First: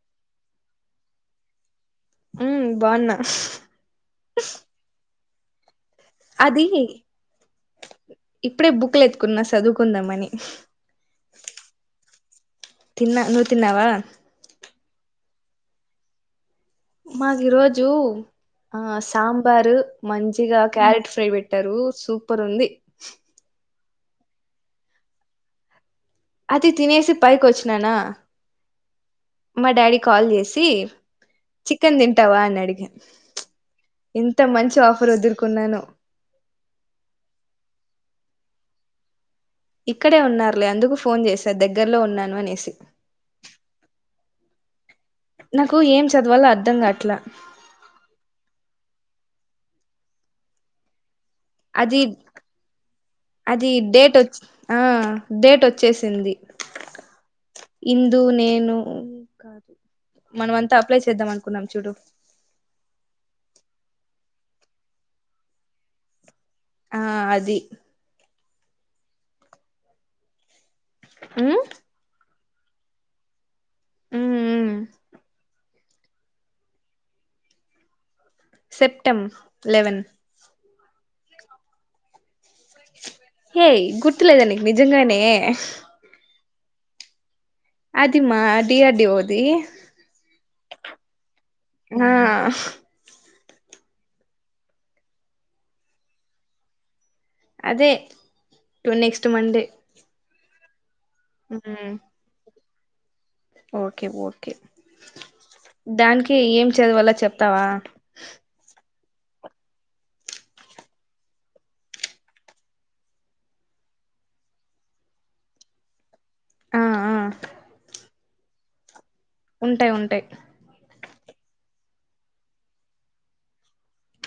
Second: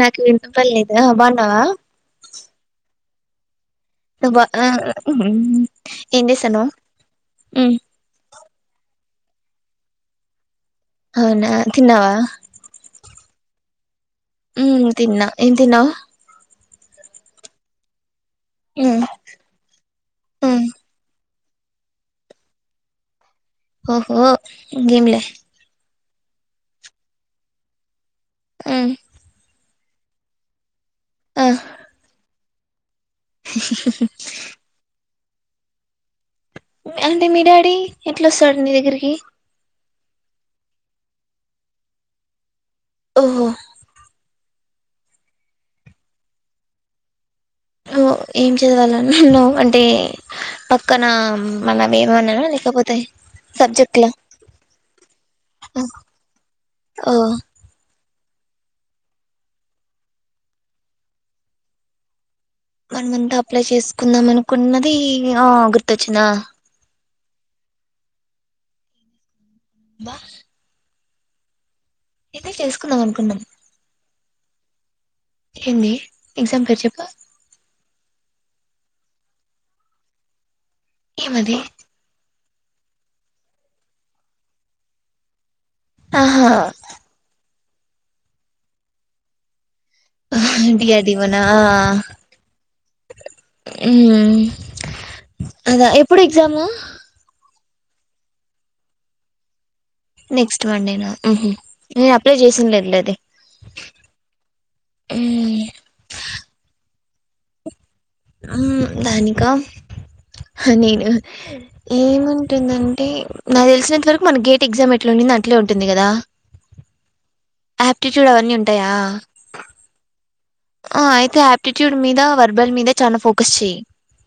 నాకు విన్నం పనిలేదా బాగున్నావా మ్మ్ బాగున్నా [unintelligible] అది చేస్తున్నావ్ హ్మ్ ఇప్పుడే బుక్ లు ఎత్తుకున్నా చదువుకుందాంమని అవునా తిన్నావా తిన్నా నువ్వు తిన్నావా హు తిన్నా ఏం తిన్నావు మాకు ఈరోజు ఆ హ్మ్ సాంబారు మంచిగా హ్మ్ క్యారెట్ ఫ్రై పెట్ పెట్టారు సూపర్ ఉంది ఓహో ఇంగే ఎం లే అది తినేసి పైకి వచ్చననా హు మా డాడీ కాల్ చేసి చికెన్ తింటావా అని అడిగే ఇంత మంచి ఆఫర్ వదులుకున్నానో అంటే మీ డాడీ ఎట్లా వస్తాడు నీ దగ్గరికి ఇక్కడే ఉన్నారులే అందుకు ఫోన్ చేసారు దగ్గరలో ఉన్నాను అనేసి ఓహో నాకు ఏం చదవాలో అర్ధంగాట్లా హో ఏం చదవాలి అని ఉన్నావు అంటే పక్కన మనం అది ఏమన్నమో లేకపోతే అది సబ్జెక్ట్ల డేట్ వచ్చ ఆ డేట్ వచ్చేసింది ఓ ది నేను ఇంకా మనం అంతా అప్లై చేద్దాం అనుకున్నాం చూడు మనమంతా అప్లై చేసుకుందాం అనుకున్నది ఆ గుర్తొచ్చింది ఆ ఆ అది బా హు ఇదే చేసుకుందాం అనుకున్నాం హు హు ఏంది ఎగ్జామ్ పేరు చెప్పు సెప్టెమ్ లేవేన్ ఏం అది ఏయ గుర్తులేద నీకు నిజంగానే ఆహా అది మా అడ్డి అడ్డి ఓది అది అది మనా ఆ హు అదా ఎప్పుడు ఎగ్జామ్ ము అదే to next Monday next Monday ఉహు ఉమ్ నేను అప్లై చేసింఉండి లే అది ఓకే ఓకే దానికే ఏం చదవాలా చెప్తావా హ దానికా నేను ఏముంటుందంటే నాకు తెలిసినంత వరకు మన గేట్ ఎగ్జామ్ ఎట్లా నా అంట్లే ఉంటుంది కదా ఆ ఆ ఆ పిట్యూడ్ అవన్నీ ఉంటాయా ఉంటాయి ఉంటాయి ఆ అయితే ఆ పిట్యూడ్ మీద వర్బల్ మీద చాలా ఫోకస్ చెయ్యి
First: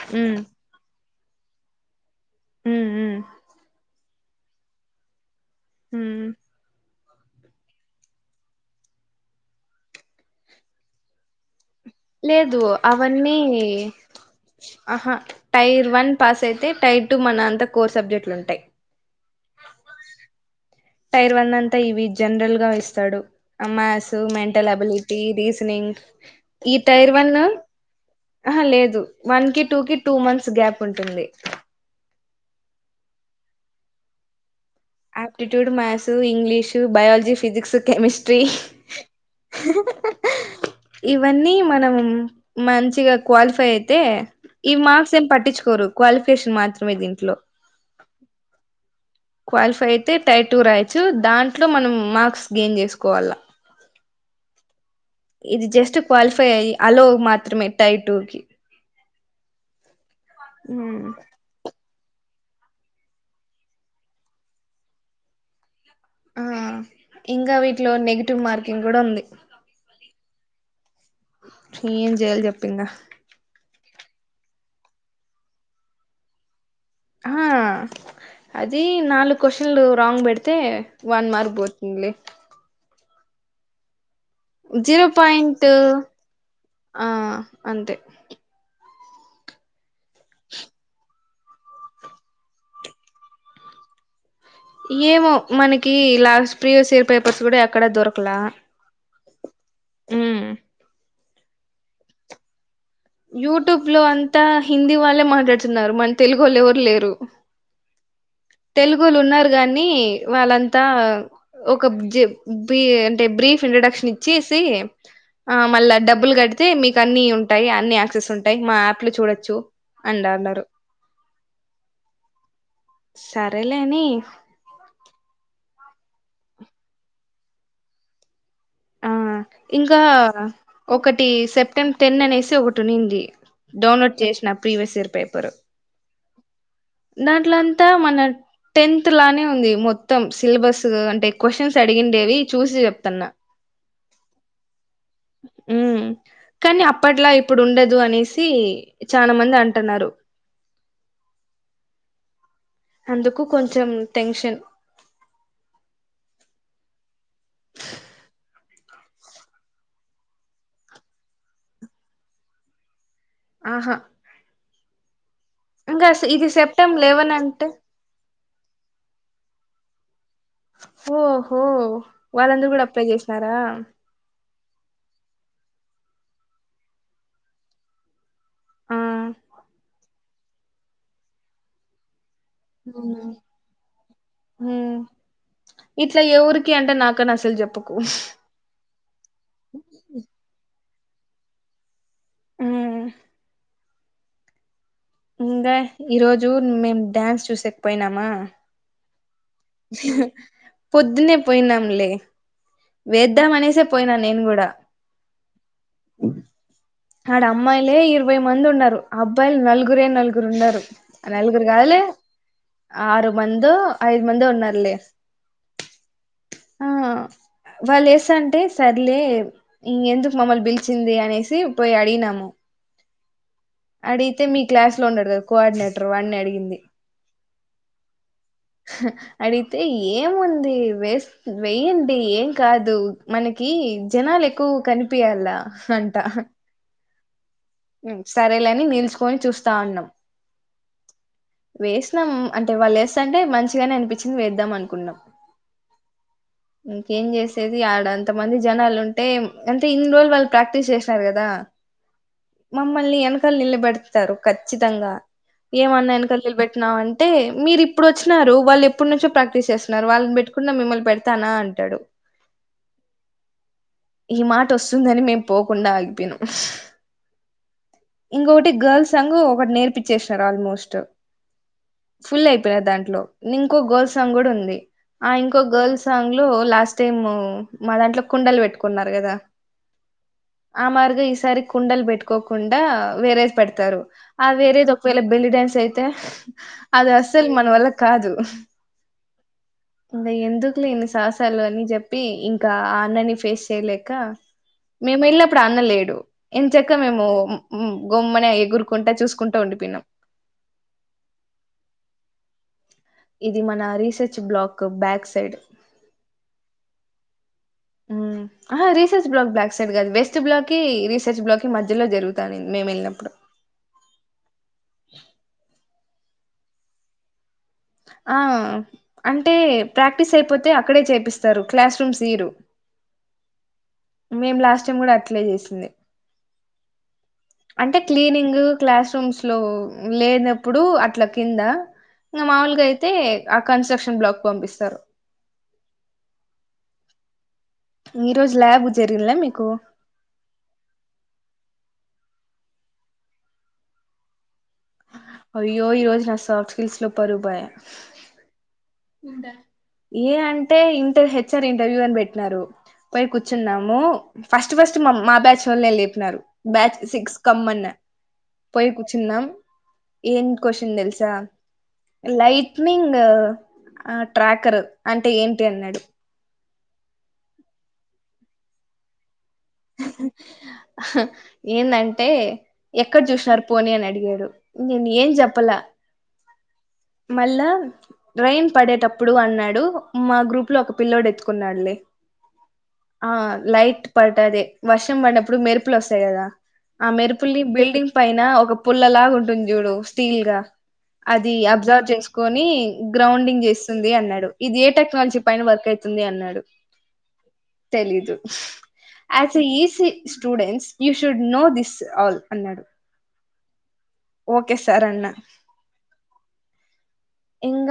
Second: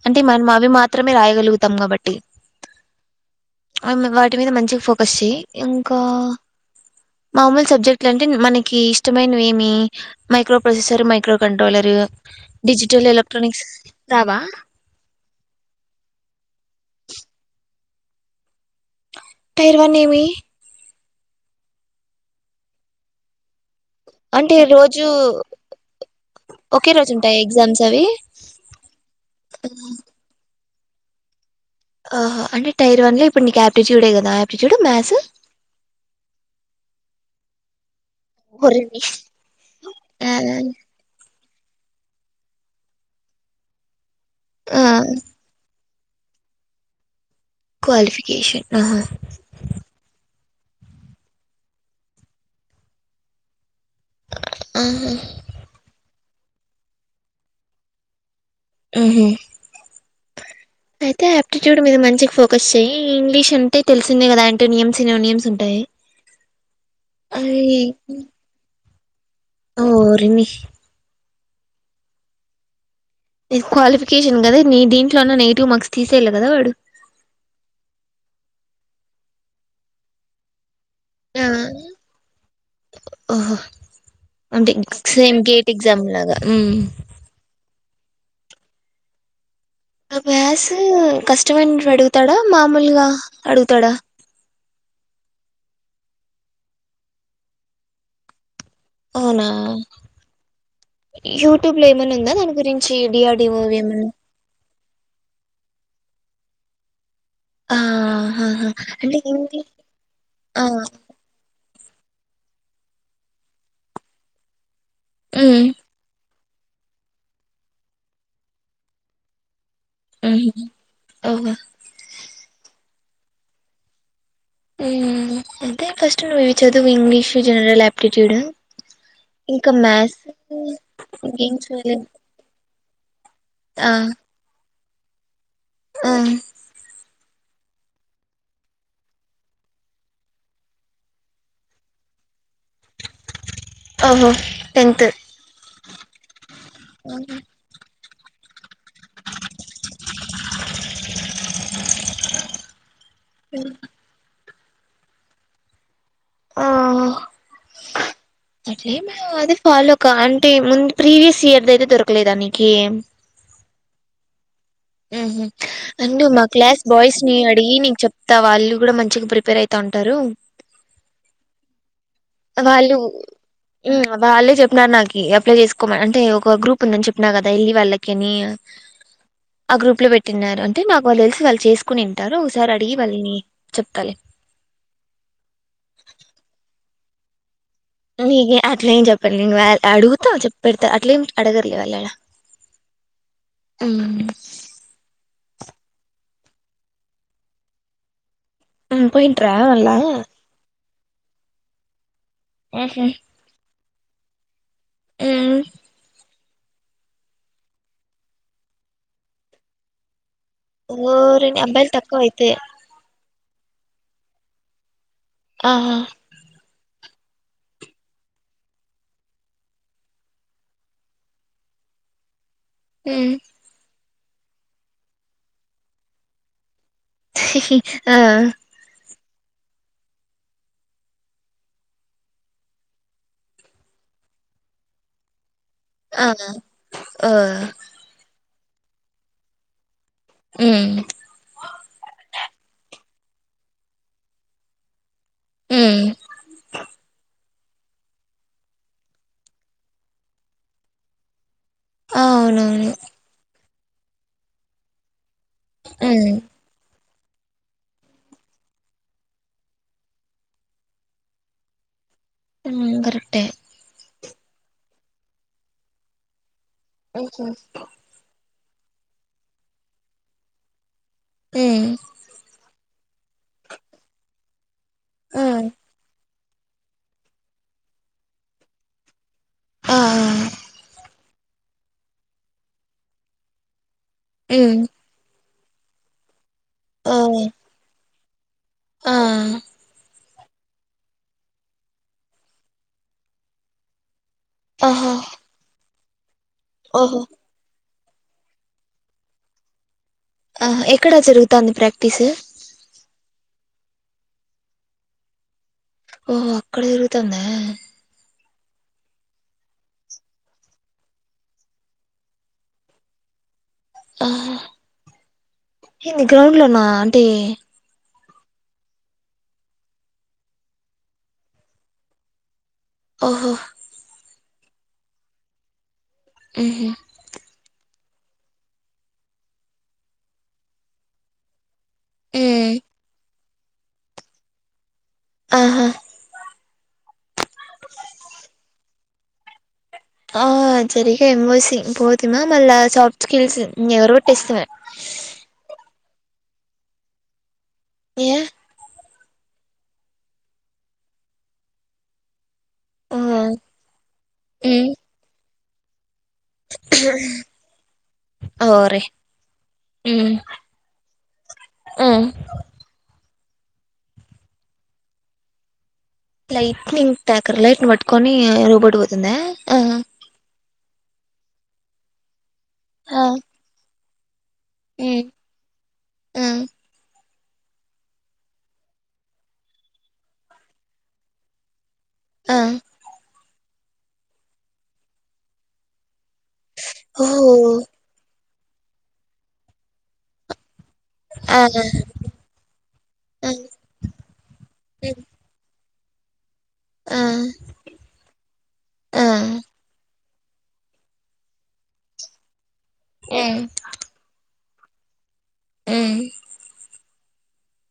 అంటే ఉమ్ మన మా అవి మాత్ర మాత్రమే రాయగలుగుతాం కాబట్టి హు హు వాటి మీద మంచిగా ఫోకస్ చెయ్య ఇంకా ఉమ్ మామూలు సబ్జెక్టులు అంటే మనకి ఇష్టమైనవి ఏమి మైక్రో ప్రొసెసర్ మైక్రో కం లేదు అవన్నీ రావా ఆహా టైర్ వన్ పాస్ అయితే టైర్ టూ మన అంతా కోర్ సబ్జెక్టులు ఉంటాయి టైరు వన్ ఏమి టైర్ వన్ అంతా ఇవి జనరల్ గా వస్తాడు అమాసు అంటే మెంటల్ రోజు అబిలిటీ రీసనింగ్ ఈ ఒకే రోజు టైర్ వన్ ఉంటాయి ఎగ్జామ్స్ అవి ఆ లేదు వన్ కి టూ కి టూ మంత్స్ గ్యాప్ ఉంటుంది ఆహ అంటే టైర్ వన్ లో ఇప్పుడు నీ క్యాపిటటీ చూడే కదా aptitude maths aptitude maths English biology physics chemistry ఇవన్నీ మనం మంచిగా క్వాలిఫై అయితే ఈ మార్క్స్ ఏం పట్టించుకోరు క్వాలిఫికేషన్ మాత్రమే దీంట్లో క్వాలిఫికేషన్ క్వాలిఫై అయితే టైర్ టూ రాయచ్చు దాంట్లో మనం మార్క్స్ గెయిన్ చేసుకోవాల ఆహా ఇది జస్ట్ క్వాలిఫై అయ్యి అలో మాత్రమే టై టూ కి ఆహ ఉమ్ అయితే యాప్టిట్యూడ్ మీద మంచి మంచి ఫోకస్ చెయయి ఇంగ్లీష్ అంటే తెలిసిందిే కదా అంటే నియమ్స్న్య నియమ్స్ ఉంటాయి ఆ ఇంకా వీటిలో నెగిటివ్ మార్కింగ్ కూడా ఉంది ఓ రాణి ఏం చేయాలో చెప్పు ఇంగ క్వాలిఫికేషన్ కదా న దీంట్లో ఉన్నా నెగిటివ్ మార్క్స్ తీసేళ్ళి కదా వాడు ఆ అది నాలుగు క్వశన్లు రాంగ్ పెడితే వన్ ఆ మార్క్ పోతుంది ఓహో అంటే zero same point GATE exam లాగా ఆ అంతే మ్యాథ్స్ కష్టమైన అడుగుతాడా మామూలుగా అడుగుతాడా ఏమో మనకి లాస్ట్ ప్రీవియస్ ఇయర్ పేపర్స్ కూడా ఎక్కడ దొరకలా అవునా యూట్యూబ్ లో ఏమన్నా ఉందా అని గురి యూట్యూబ్ లో అంతా హిందీ వాళ్ళే మాట్లాడుతున్నారు మన తెలుగు వాళ్ళు ఎవరు లేరు ఆ ఆహా తెలుగులు అంటే ఉన్నారు హిందీ కాగానీ ఆ వాళ్ళంతా అంటే బ్రీఫ్ ఇంట్రొడక్షన్ ఇచ్చేసి ఆ మ్మ్ మళ్ళా డబ్బులు కడితే మీకు అన్నిీ ఉంటాయి అన్ని యాక్సెస్ ఉంటాయి మా యాప్ లో చూడొచ్చు ఓహో సరేలేని ఎంతే ఫస్ట్ వివించ అదు ఇంగ్లీష్ జనరల్ ఆప్టిట్యూడ్ ఆ ఇంకా ఒకటి ఇంకేం సెప్టెంబర్ చూడలేదు టెన్ అనేసి ఒకటి నింది ఆ డౌన్లోడ్ చేసిన ప్రీవియస్ ఇయర్ పేపరు ఆ దాంట్లోంతా మన టెన్త్ లానే ఉంది మొత్తం సిలబస్ అంటే క్వశ్చన్స్ అడిగిండేవి చూసి చెప్తన్నా ఓహో టెన్త్ ఉ కానీ అప్పట్లా ఇప్పుడు ఉండదు అనేసి చాలా మంది అంటున్నారు అందుకు కొంచెం టెన్షన్ ఆ అరే మే అది ఫాలో క అంటే ముందు ప్రీవియస్ ఇయర్ ద అయితే దొరకలేదానికి ఆహా ఇంకా అం స- మా ఇది క్లాస్ సెప్టెం బాయ్స్ లెవెన్ ని అంటే అడిగి నీకు చెప్తా వాళ్ళు కూడా మంచిగా ప్రిపేర్ అయిత త అంటారు ఓహో వాళ్ళందరుూ కూడా అప్లై చేసినారా చెప్న్నారు నాకి అప్లై చేసుకోమ అంటే ఒక గ్రూప్ ఉందని చెప్పిన కదా వెళ్ళలి వాళ్ళకి అని ఆ ఆ గ్రూప్ లో పెట్టినన్నారు అంటే నాకు వాళ్ళు తెలిసి వాళ్ళు చేసుకుని ఇట్లా ఏఊరికి అంటే నాకు చేపకు నీ అట్లం చెప్పం న అడుగుతావు చెప్పెడా అట్లే ఏం అడగర్లే వాళ్ళలా ఆ ఉ ఇంకా ఈరోోజు మేము డ్యాన్స్ చూసకపోయినామా పోయింట రాలా పొద్దునే పోయినాంలే వేద్దాం అనేసే పోయినా నేను కూడా ఉ ఆడ అమ్మాయిలే ఇరవై మంది ఉన్నారు అబ్బాయిలు నలుగురే నలుగురు లుగురు ఉన్నారు ఆ ఓరిని నలుగురు అబ్బాయిలు కావాలి తక్కువ అయితే ఆరు మంద ఐదు మంద ఉన్నారులే ఆహా ఆ వాళ్ళ వస్త అంటే సర్లే ఇ ఎందుకు మమ్మల్ని పిలిచింది అనేసి పోయి అడిినముో ఆ అడిగితే మీ క్లాస్ లో ఉన్నాడు కదా కోఆర్డినేటర్ వాడిని అడిగింది ఆ అడిగితే ఏముంది వేస్ వేయండి ఏం కాదు మనకి జనాలు ఎక్కువ కనిపియాల అంట ఆ ఓ సరేలేని నిల్చుకొని చూస్తా ఉన్నాం అ వేసాం అంటే వాళ్ళు వేస్తంటే మంచిగానే అనిపించింది వేద్దాం అనుకుంటన్నాం ఉమ్ ఇంకేం చేస్త ది ఆడ అంత మంది జనాలు ఉంటే అంటే ఇన్ని రోజులు వాళ్ళు ప్రాక్టీస్ చేసినారు కదా అవునవును మమ్మల్ని వెనకలు నిలబెడతారు ఖచ్చితంగా ఏమన్నా ఉమ్ వెనకలు అంటే మీరు ఇప్పుడు వచ్చినారు వాళ్ళు ఎప్పుడు నుంచో ప్రాక్టీస్ చేస్తున్నారు వాళ్ళని పెట్టుకున్న మిమ్మల్ని పెడతానా అంటే డు ముందరట్టే ఈ మాట వస్తుందని మేం పోకుండా ఆగిపోనుం కా ఇంకొకటి గర్ల్స్ అంగు ఒకటి నేర్పిచ్చేసినారు ఆల్మోస్ట్ ఉమ్ ఫుల్ అయిపోయిన దాంట్ ఇంకో గల్ంగ్ కూడా ఉంది ఇంకో ఉమ్ గల్ంగ్ లాస్ట్ టైమ్ మా దాంట్లో కుండలు పెట్టుకున్నారు కదా ఆ ఆ మార్గా ఈసారి కుండలు పెట్టుకోకుండా వేరేది పెడతారు ఆ ఉమ్ వేరేది ఒకవేళ బెల్లి డ్యాన్స్ అయితే అది ఓ అసలు మన వల్ల కాదు ఆ ఇంకా ఎందుకు లేని సాహసాలు అని చెప్పి ఇంకా అన్నన్ని ఫేస్ చేయలేక ఓహో మేము వెళ్ళప్పుడు అన్నలేడు ఇంత చెక్క ఓహో మేము గమ్మని ఎగురుకుంటా చూసుకుంటా ఉండి పన్నాం ఎక్కడ జరుగుతుంది ప్రాక్టీసు ఇది మన రీసెర్చ్ బ్లాక్ బ్యాక్ సైడ్ ఓహో అక్కడ తిరుగుతుందా రీసెర్చ్ బ్లాక్ బ్లాక్ సైడ్ కాదు వ వెస్ట్ బ్లాక్కి రీసెర్చ్ బ్లాక్కిిధ్యలో జరుగుతాను మేము వెళ్ళినప్పుడు [inaudible] ఆా ఏంది గ్రౌండ్ లోనా అంటే ఆ అంటే ప్రాక్టీస్ అయిపోతే అక్కడే చేపిస్తారు క్లాస్ రూమ్స్ ఇరు ఓహో మేం లాస్ట్ టైం కూడా అట్లే చేసింది ఆహా అంటే క్లీనింగ్ క్లాస్ రూమ్స్లో లేనప్పుడు అట్లా కింద ఇకా ఉమ్ మాముూలుగా అయితే ఆ కన్స్ట్రక్షన్ బ్లాక్ పంపిస్తారు ఆహా [unintelligible] ఈ రోజు ల్యాబ్ జరిగిల్లే మీకు ఆ సరిగా ఎబోసి పోతుమా మళ్ళా ఆ సాఫ్ట్ స్కిల్స్ ఎవరు కొట్టిేస్తామ [unintelligible] అయ్యో ఈ రోజు నా సాఫ్ట్ స్కిల్స్ లో పరువు బాయ ఏ ఏ అంటే ఇంటర్ హెచ్చర్ ఇంటర్వ్యూ అని పెట్టినారు ఆ పోయి కూర్చున్నాము ఫస్ట్ ఉమ్ ఫస్ట్ మా మా బ్యాచ్ వాళ్ళ వెల్లిరు బ్యాచ్ సిక్స్ కమ్మన్నా పోయి ఓరి కూర్చున్నాం ఉమ్ ఏం క్వశ్చన్ తెలుసా ఉమ్ లైట్నింగ్ ట్రాకర్ అంటే ఏంటి అన్నాడు లైట్నింగ్ ట్రాకర్ లైట్ని పట్టుకొని రోబోట్ పోతుంద ఏందంటే ఎక్కడ ఆ చూసినారు పోనీ అని అడిగాడు నేను ఉమ్ ఏం చెప్పల ఆ మళ్ళా రైన్ పడేటప్పుడు అన్నాడు మా గ్రూప్ లో ఒక పిల్లోడు ఎత్తుకున్నాడులే ఆ ఆ లైట్ పడ్డది వర్షం పడినప్పుడు మెరుపులు వస్త యి కదా ఆ ఓ మెరుపుల్లి బిల్డింగ్ పైన ఒక పుల్లలాగా ఉంటుంది చూడు స్టీల్ గా అది ఆ అబ్ అబ్జర్వ్ చేసుకొని ఆ గ్రౌండింగ్ చేస్తుంది అన్నాడు ఇది ఏ ఉమ్, టెక్నాలజీ పైన వర్క్ అయితంది అన్నాడు ఆ తెలీదు ఆ అతే ఈసి students you should know this all అన్నాడు ఏ ఓకే సార్ అన్న ఉం ఇంగ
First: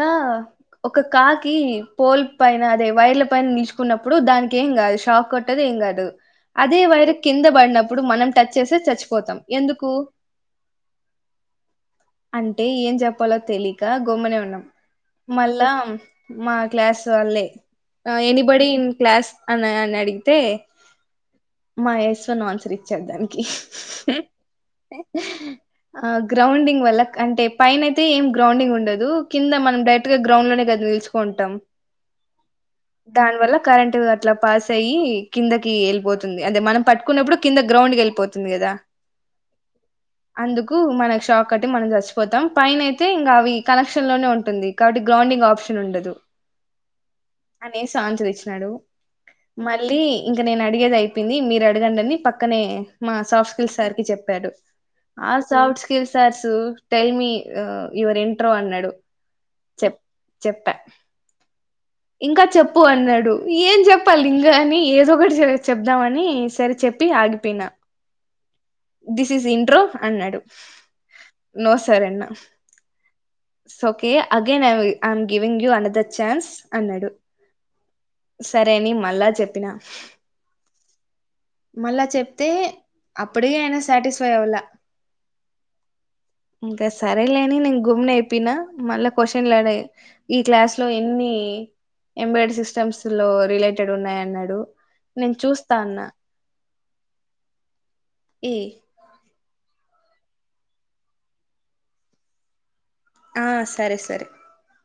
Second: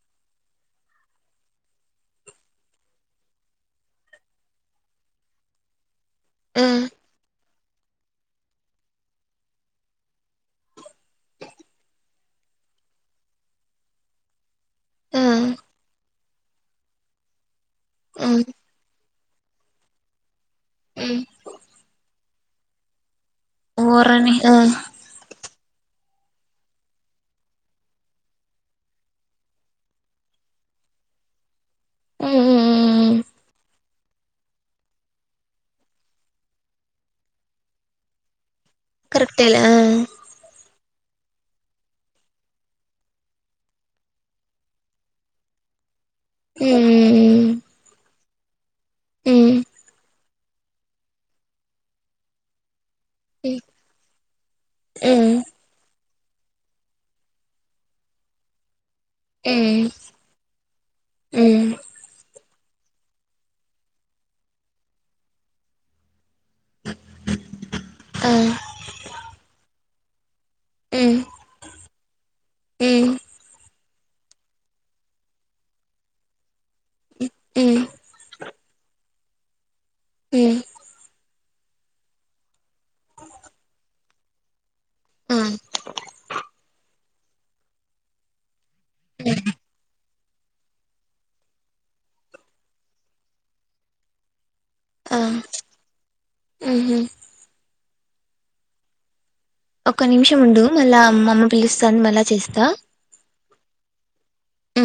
ఒక కాకి పోల్ పైన అదే వైర్ల పైన నిల్చుకున్నప్పుడు దాని కేం కాదు షాక్ కొట్టదు ఏం కాదు ఆ అదే వైర్ కింద పడినప్పుడు మనం టచ్ చేసే చచ్చిపోతాం ఎందుకు అంటే ఏం చెప్పాలో తెలియక గొమ్మనే ఉన్నాం ఆ మళ్ళా మా క్లాస్ వాళ్లే ఉమ్ ఎనిబడి ఇన్ క్లాస్ అని అని అడిగితే ఉమ్ మా యస్న్ ఆన్సర్ ఇచ్చారు దానికి ఓరని ఆ గ్రౌండింగ్ వల్ల అంటే పైన అయితే ఏం గ్రౌండింగ్ ఉండదు కింద మన డైెరేక్ట్ గ్రౌండ్లో నే గద నిలుచుకుంటం ఉమ్ ఉమ్ ఉమ్ దాని వల్ల కరెంట్ అట్లా పాస్ అయ్యి కిందకి వెళ్ళిపోతుంది అదే మనం పట్టుకున్నప్పుడు కింద గ్రౌండ్ కి వెళ్ళిపోతుంది కదా కరెక్ట్లే ఆ అందుకు మనకు షాక్ కట్టి మనం చచ్చిపోతాం పైన అయితే ఇంగ అవి కనెక్షన్ లోనే ఉంటుంది కాబట్టి గ్రౌండ్డింగ్ ఆప్షన్ ఉండదు ఉమ్ అనేసి ఆన్సరిచ్చిన డు ఉమ్ మళ్ళీ ఇంక నేను అడిగేది అయిపోయింది మీరు అడగండిని పక్కనే మా సాఫ్ట్ ఉమ్ స్కిల్స్ సారికి చెప్పాడు ఆ ఉమ్ సాఫ్ట్ స్కిల్స్ సార్సు టెల్ మీ యువర్ ఇంట్రో అన్నాడు ఉమ్ చెప్ చెప్ప ఉమ్, ఇంకా చెప్పు చెప్పు అన్నాడు ఏం చెప్పా లింగ అని ఏదో ఒకటి చెప్దామని సరే చెప్పి ఆగిపోయినా ఆ దిస్ ఇస్ ఇంట్రో అన్నాడు ఉం సరేన్న ఉం it's okay again I I'm giving you another chance అన్నాడు ఉం సరే అని మళ్ళా చెప్పినా ఉమ్ మళ్ళా చెప్తే అప్పుడి అయినా సాటిస్ఫై అవాల ఆ ఇంక సరేలే అని నే గుమ్న అయిపోయినా మళ్ళా క్వశ్చన్లుడ ఈ క్లాస్ లో ఎన్ని ఎంబిడ్ సిస్టమ్స్ లో రిలేటెడ్ ఉన్నాయ అన్నాడు నేను చూస్తా అన్నా అహ ఏ ఒక నిమిషం ఉండు మళ్ళా అమ్ అమ్మ పిలుస్తా మళ్ళా చేస్తా ఆ సరే సరే అ